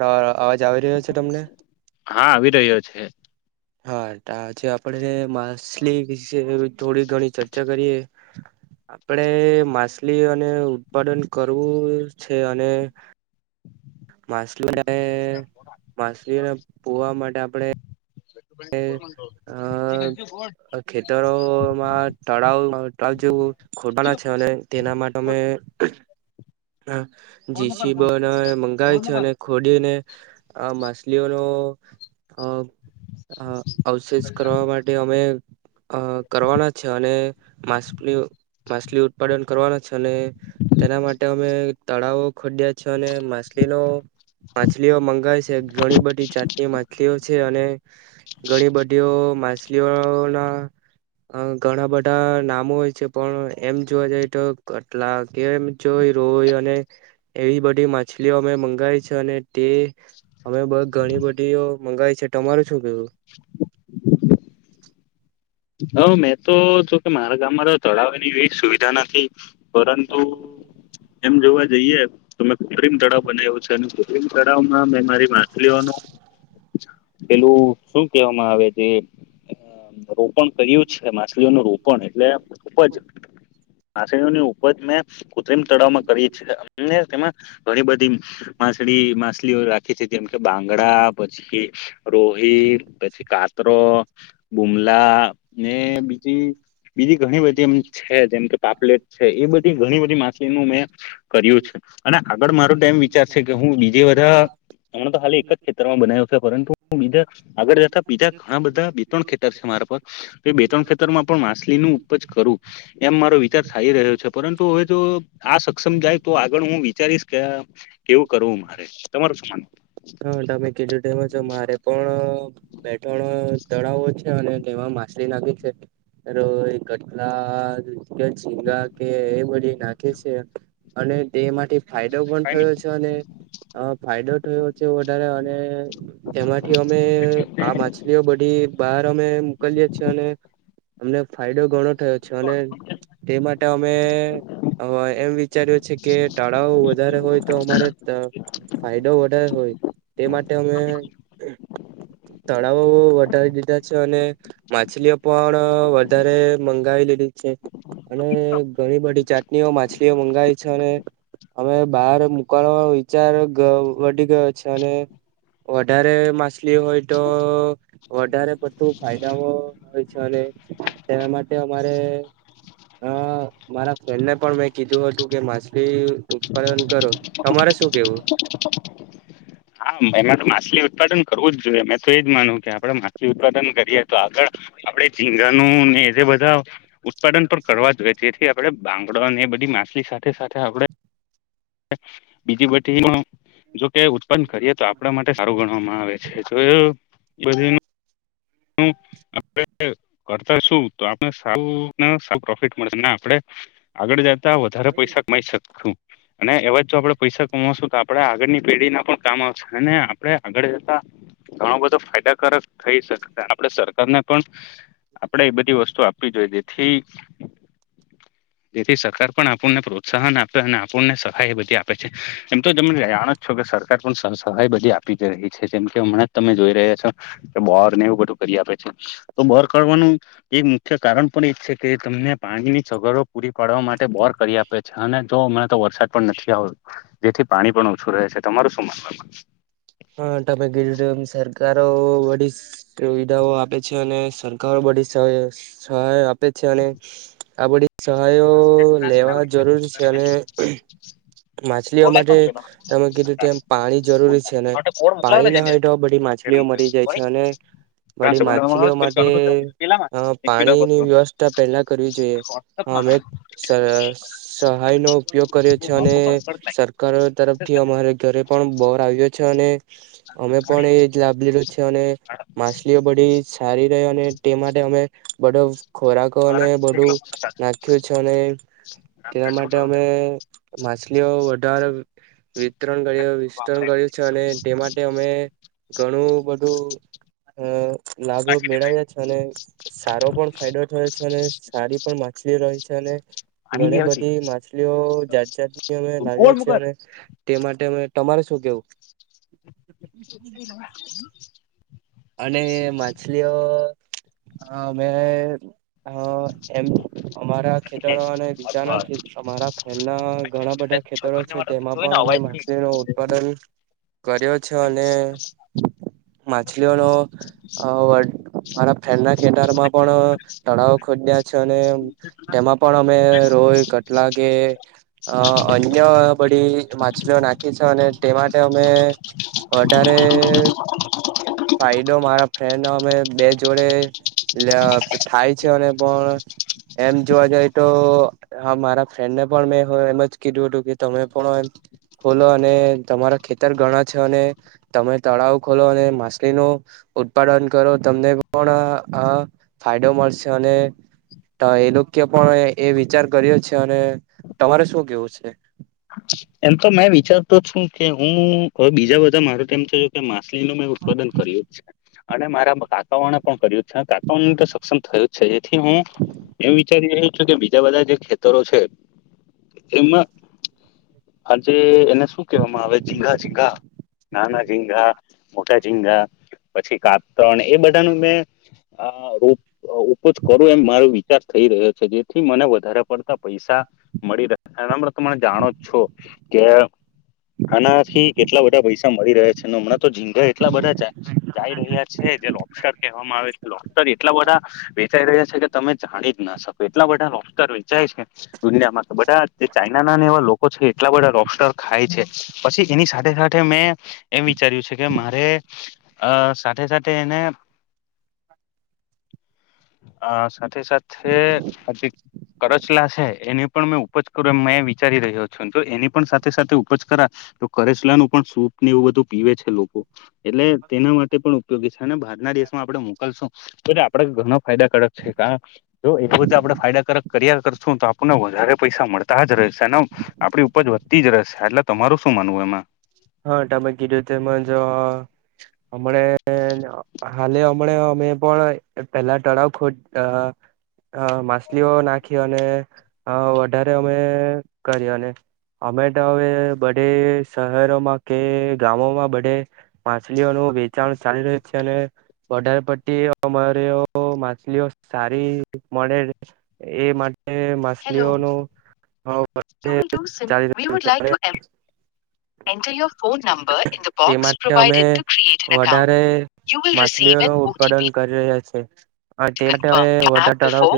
તો અવાજ આવી રહ્યો છે તમને? હા આવી રહ્યો છે હા તો આજે આપણે માછલી વિશે થોડી ઘણી ચર્ચા કરીએ. આપડે માછલી અને ઉત્પાદન કરવું છે. અને માછલી માછલીને પોવા માટે આપડે એ, અ ખેતરોમાં તળાવ તળાવ જેવ ખોવાના છે, અને તેના માટે અમે હ જીસીબી ને મંગાય છે, અને ખોડીને આ માછલીઓનો આ હ અવશેષ કરવા માટે અમે અ કરવાના છે, અને માછલી માછલી ઉત્પાદન કરવાના છે, અને તેના માટે અમે તળાવો ખોદયા છે, અને માછલીનો માછલીઓ મંગાય છે, ઘણી બધી જાતની માછલીઓ છે, અને ઘણી બધીઓ માછલીઓળ ના ઘણા બધા નામો હોય છે, પણ એમ જોવા જઈ તો કેટલા કે એમ જોય રોય અને એવી બધી માછલીઓ અમે મંગાય છે, અને તે અમે ઘણી બધીઓ મંગાવી છે, તમારે શું કેવું. [inaudible] હ મેં તો જોકે મારા ગામમાં તો તળાવની એવી સુવિધા નથી પરંતુ એમ જોવા જઈએે તમે કકુત્રિમ તળાવ બનાવ્યો છે. અને ખૂબ કુત્રિમ તળાવમાં મે મારી માછલીઓનું. પેલું શું કેહેવામાં આવે જે રોપણ કર્યું છે. માછલીઓનું રોપણ એટલે ઉપજ માછલીઓની ઉપજ મેં કૃત્રિમ તળાવમાં કરીએ છે. અને તેમાં ઘણી બધી માછલી માછલીઓ રાખી. કે જેથી એમ કે બાંગડા પછી રોહી પછી કાત્રો, બુમલા પલા ને બીજી બીજી ઘણી બધી એમ છે. જેમ કે પાપલેટ છે. એ બધી ઘણી બધી માછલીનું મેં કર્યું છે. અને આગળ મારો તો એમ વિચાર છે. કે હું બીજે બધા હમણાં તો હા એક જ ખેતર માં બનાવ્યું છે. પરંતુ હું બીજા આગળ જતા બીજા ઘણા બધા બે ત્રણ ખેતર વિચાર છે મારે પણ કે બે ત્રણ ખેતરમાં પણ માછલીનુ ઉપજ કરુ એમ મારો વિચાર થઈ રહ્યો છે. પરંતુ હવે જો આ સક્ષમ જાય તો આગળ હું વિચારીશ કે કેવું કરવું મારે તમારૂં શું માનવું. હા તમે કીધું તેમ મારે પણ બે ત્રણ તળાવો છે. અને તેમાં માછલી નાખી છે. રોહી, કટલા, ઝીંગા કે એ બધી નાખે છે. તે માટેથી ફાયદો પણ થયો છે અને અ ફાયદો થયો છે. વધારે. એમાંથી અમે આ માછલીઓ બધી એ બહાર અમે મોકલીએ છીએ અને અમને ફાયદો ઘણો થયો છે અને તે માટે અમે હ એમ વિચાર્યું છે કે ટાળાઓ વધારે હોય તો અમારે ફાયદો વધારે હોય તે માટે અમે તળાવો વધારી દીધા છે. અને માછલીઓ પણ વધારે મંગાવી લીધી. છે. અને ઘણી બધી જાતની ઓ માછલીઓ મંગાય છે અને હવે બહાર મુકળવાનો વિચાર ગ વધી ગયો. છે, અને માછલી હોય, તો વધારે બધું ફાયદાઓ હોય છે. અને તેના માટે અમારે અ મારા ફ્રેન્ડને પણ મેં કીધું હતું કે માછલી ઉત્પાદન કરો તમારે શું કેવું? હા, એમાં તો માછલી ઉત્પાદન કરવું જ જોઈએ મેં તો એજ માનું કે આપડે માછલી ઉત્પાદન કરીએ તો આગળ આપડે ઝીંગાનુ, ને જે બધા ઉત્પાદન પણ કરવા જઈ જેથી આપડે બાંગડા ને એ બધી માછલી, સાથે સાથે આપણે બીજી બધી જોકે ઉત્પન્ન કરીએ તો આપણા માટે સારું ગણવામાં આવે છે, તો એ બધ હ, આપ કરતા શું તો આપને સારું સારું પ્રોફિટ મળશે ના આપડે આગળ, જતા વધારે પૈસા કમાઈ શકશૂ. અને એવા જ જો આપણેે પૈસા કમાવશું તો આપણેે આગળની પેઢી ના પણ કામ આવશે અને આપણે આગળ જતા ઘણો બધો ફાયદાકારક થઇ શકે. આપડે સરકારને પણ આપણેે એ બધી વસ્તુ આપવી જોઈએ જેથી જેથી સરકાર પણ આપણને પ્રોત્સાહન આપે. અને આપણને સહાય બધી આપે છે એમ તો તમે જાણો જ છો કે સરકાર પણ સ સહાય બધી આપી જ રહી. છે. જેમ કે હમણાં જ તમે જોઈ રહ્યા છો કે બોર ને એવું બધું કરી આપે છે તો બોર કરવાનું એ મુખ્ય કારણ પણ એ છે કે તમને પાણીની સગવડો પૂરી પાડવા માટે બોર કરી આપે છે અને જો હમણાં તો વરસાદ પણ નથી આવતો જેથી પાણી પણ ઓછું રહે છે. તમારું શું માનવાનું. હા તમે કીધું તેમ સરકારો બધી સુવિધાઓ આપે છે. અને સરકારો બધી સહ સહાય આપે. છે, અને આ બધી સહાયો લેવા જરૂર છે. અને માછલીઓ માટે તમે કીધું કે એમ પાણી જરૂરી છે. ને પાણી ના હોય તો બધી છે માછલી મરી જાય છે. અને મળી માછલીઓ માટે પાણીની વ્યવસ્થા પહેલા કરવી જોઈએ વોટ્સઅપમા સહાય નો ઉપયોગ, કરીએ અને સરકાર તરફથી અમારે ઘરે પણ બોર આવ્યો છે, અને અમે પણ એજ લાભ લિધો છે, અને માછલીઓ બધી સારી રહે, અને તે માટે અમે બધો ખોરાકોને બધું નાખ્યું છે. અનેને તેના માટે અમે માછલીઓ વધારે વિતરણ કર વિતરણ કર્યું છે. અને તે માટે અમે ઘણું, બધુ લાભ મેળવ્યા છે, અને સારો પણ ફાયદો થયો છે અને સારી પણ માછલી રય અને ઘણી મુકેશ બધી માછલીઓ અમે લાવ્યા છીએ, અને તે માટે અમે તમારે શું કેવું? [unintelligible] [inaudible] અને માછલીઓ મે હ, એમ અમારા ખેતરો અને બીજાના અમારા ફેન્ડના ઘણા બધા ખેતરો છે, તેમાં પણ અમે માછલી ન ઉત્પાદન કર્યો છે, અને મારા ફેન્ડના ખેતરમાં પણ તળાવ ખોદા છે. અને તેમાં પણ અમે રોય કટલા કે અન્ય બધી માછલીઓ નાખી છે. અને તે માટે અમે વધારે ફાયદો મારા ફ્રેન્ડ અમે બે જોડે થાય છે, અને પણ એમ જોવા જઈ તો હા મારા ફ્રેન્ડને પણ મેં એમ જ કીધું હતુ, કે તમે પણ ખોલો અને તમારા ખેતર ઘણા છે, અને તમે તળાવ ખોલો અને મા ન ઉત્પાદન કરો તમને પણ આ ફાયદો મળશે અને તો એ લોકો પણ એ વિચાર કર્યો છે, અને તમારે શું કેવું છે. એમ તો મેં વિચારતો છુ, કે હું હવે બીજા બધા મારું તેમમ તો કે મા મેં ઉત્પાદન કર્યુ અને મારા કાકાવાને પણ કર્યું છે, કાકાવાણ તો સક્ષમ થયું છે, જેથી હુ એમ વિચારી રહ્યો છુ, કે બીજા બધા જે ખેતરો છે. એમાં હમ આજે એને શું કેહેવામાં, આવે ઝીંગા-ઝીંગા નાના ઝીંગા, મોટા ઝીંગા પછી. કાપણ એ બધાનું મે હા, રૂપ ઉપજ કરવો એમ મારો વિચાર થઈ રહ્યો છે. જેથી મને વધારે પડતા પૈસા મળી રહે હમે, તમે જાણો છો. કે આના થી એટલા બધા પૈસા મળી રહ્યા છે, અને હમણાં તો ઝીંધા એટલા બધા જ જઈ રહ્યા છે. ર કહે આવે છેર, એટલા બધા વેચાઈ રહ્યા છે. કે તમે જાણી જ ના શકો એટલા બધા ર વેચાય છે, દુનિયામાં બધા જે ચાઈના ના ને એવા લોકો છે. આટલા બધા રોસ્ટર ખાય છે, પછી એની સાથે સાથે મેં એમ વિચાર્યું છે. કે મારે અ સાથે, સાથે એને આ સાથે- સાથે હજી કરચલા છે, એની પણ મેં ઉપજ કરું એ વિચારી રહ્યો છુ. તો એની પણ સાથે સાથે ઉપજ કરા તો કરેચલાનુ પણ સૂપ ને એવું બધું પીવે છે. લોકો એટલે તેના માટે પણ ઉપયોગી છે. અને બહાર ના દિવેશમાં આપડણે મોકલશું તો આપડે ઘણા ફાયદા કડક છે, કાર જો એ બતે આપડણે ફાયદાકારક કર્યા કરશું તો આપણને વધારે પૈસા મળતા જ રહેશેને આપડી ઉપજ વધતી જ રહેશે, એટલે તમારુ શું માનવુ એમા હા, તમે કીધું તેમજ હમણા હાલે હમણા મેં પણ પેલા તળાવ, ખોદ માછલીઓ નાખી અને હ, વધારે અમે કરી અને અમે, તો હવે બધે શહેરોમા, કે ગામોમા બધે માછલીઓનું વેચાણ ચાલી રહ્યું છે, અને પ્ટી અમરે માછલીઓ, સારી મળે એ માટે એ હેલો માછલીઓનુ you will do sim we, would like છે to M add your phone number એઇ the તે બોક્સ માટે provided to create an account માછલીઓ ન ઉત્પાદન કરી રહ્યા છે. હ તે માટે વધ ટરાાવ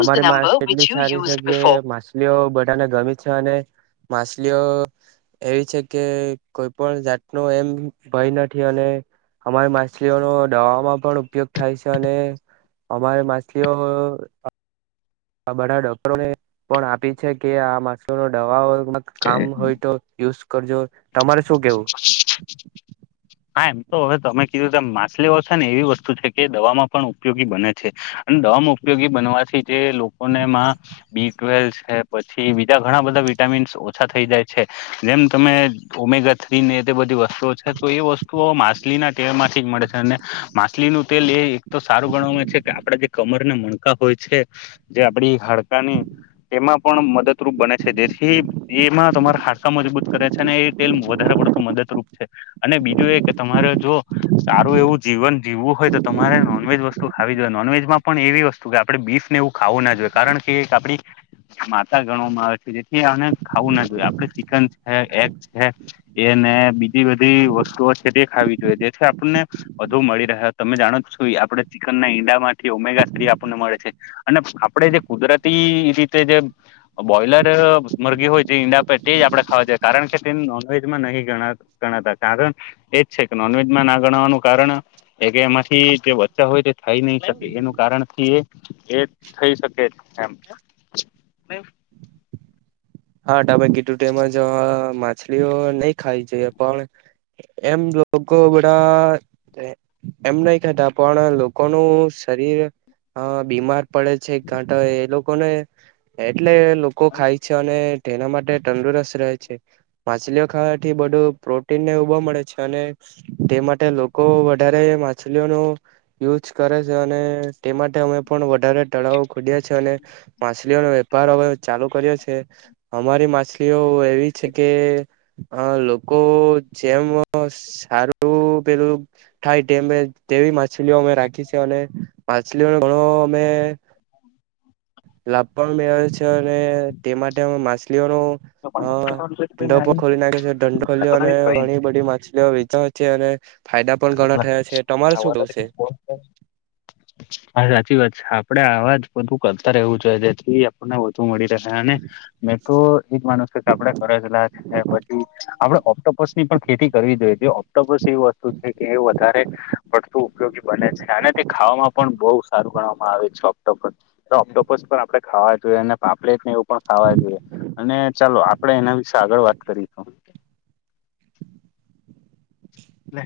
અમારી માસ કેટલી સારી છે, કે માછલીઓ ગમી છે, અને માછલીઓ એવી છે, કે કોઈ પણ જાતનો એમ ભય નથી, અને અમારી માછલીઓનો, દવામાં પણ ઉપયોગ થાય છે, અને અમારે માછલીઓ આ બધા ડોક્ટરોને પણ આપી છે, કે આ માસુ નો દવા કામ હોય, તો યુઝ કરજો તમારે શું કેવુ હા, એમ તો હવે તમે કીધું ત માછલી ઓછન એવી વસ્તુ છે. કે દવામાં પણ ઉપયોગી બને છે તમામ ઉપયોગી બનવા છે. જે લોકોને એમાં બી ટવેલ છે, પછી બીજા ઘણા બધા વિટામીન્સ ઓછા થઈ જાય છે, જેમ તમે ઓમેગા થ્રી ને એ બધી વસ્તુઓ છે, તો એ વસ્તુઓ માછલી ના તેલ માંથી જ મળે છે, અને માછલી નું તેલ એ એક સારું ગણ છે, કે આપણે જે કમરને મણકા હોય છે, જે આપડી હાડકાની એમાં પણ મદદરૂપ બને છે, જેથી એમાં તમારા હાડકા મજબૂત કરે છે, અને એ તેલ વધારે પડતું મદદરૂપ છે અને બીજું એ કે તમારે જો સારું એવું જીવન જીવુ હોય, તો તમારે નોનવેજ વસ્તુ ખાવી જોઈએ નોનવેજ માં પણ એવી વસ્તુ આપે બીફ ને એવું ખાવુના જોઈએ, કારણ કે એક આપડી માતા ગણવામાં આવે છે, જેથી ખાવું ના જોઈએ આપડે ચિકન છે, એગ છે. એને બીજી બધી વસ્તુઓ છે, તે ખાવી થી આપને વધુ મળી રહે તમે જાણો છો આપણે ચિકન ઈંડામાંથીમેગ મળે છે, આપડે જે કુદરતી રીતે જે બોલર હોય જે ઈંડા તે જ આપણે ખવાએ કારણ કે તે, નોનવેજમાં નહી ગણાતા કારણ નોનવેજમાં ના ગણવાનું કારણ એ, એમાંથી તે વધતા હોય તે થઈ નહી શકે એનું કારણ એ થઈ શકે એમ હા તમે તેમજ કી ધૂ માછલીઓ નહી ખાવી જોઈએ પણ એમ લોકો બણાં એમ, નહી ખતા પણ લોકોનું શરીર અ બીમાર પડે છે, એક ઘાંટા એ લોકોને એટલે લોકો ખાય છે, અને તેના માટે તંદુરસ્ત માછલીઓ ખાવાથી બધું પ્રોટીન ને ઉભો મળે છે, અને તે માટે લોકો લોકો, વધારે માછલીઓ ન યુ [unintelligible] છે, અને તે માટે અમે પણ વધારે તળાવો ખુદ્યા છે, અને મા માછલીઓ નો વેપાર હવે ચાલુ કર્યો છે, અમારી માછલીઓ એવી છે, કે અ લોકો જેમ સારુ પેલું થાય તેમ તેવી માછલીઓ અમે રાખી છે, અને માછલીઓ ઘણો મે લાભ પણ મેળે છે, અને તે માટે અ માછલી માલીઓ હા ન અ ડપ ખોલી નાખે છેં, [unintelligible] ખોલીઓ અને ઘણી બધી માછલીઓ [unintelligible] ઘણા [unintelligible] થયા છે તમારે શું કેવું છે? આપડે આવાજ બધું કરતા રહેવુ, જોઈએ જેથી આપને મળી રહે અને, મેટ્રો એજ માણસ આપડ કરજલા છે, પછી આપડ ઓપો ઓસની પણ ખેતી કરવી જોઈએ ઓપ્ટોપસ એવી વસ્તુ છે. કે એ વધારે પડતું ઉપયોગી બને છે, અને તે ખાવામાં પણ બહુ સારું ગણવામાં આવે છે. ટોપ ટોપસ પણ આપડે ખાવા જોઈએ અને પાપલેટ એ પણ ખાવા જોઈએ અને, ચાલો આપડે એના વિશે આગળ વાત કરીશું લે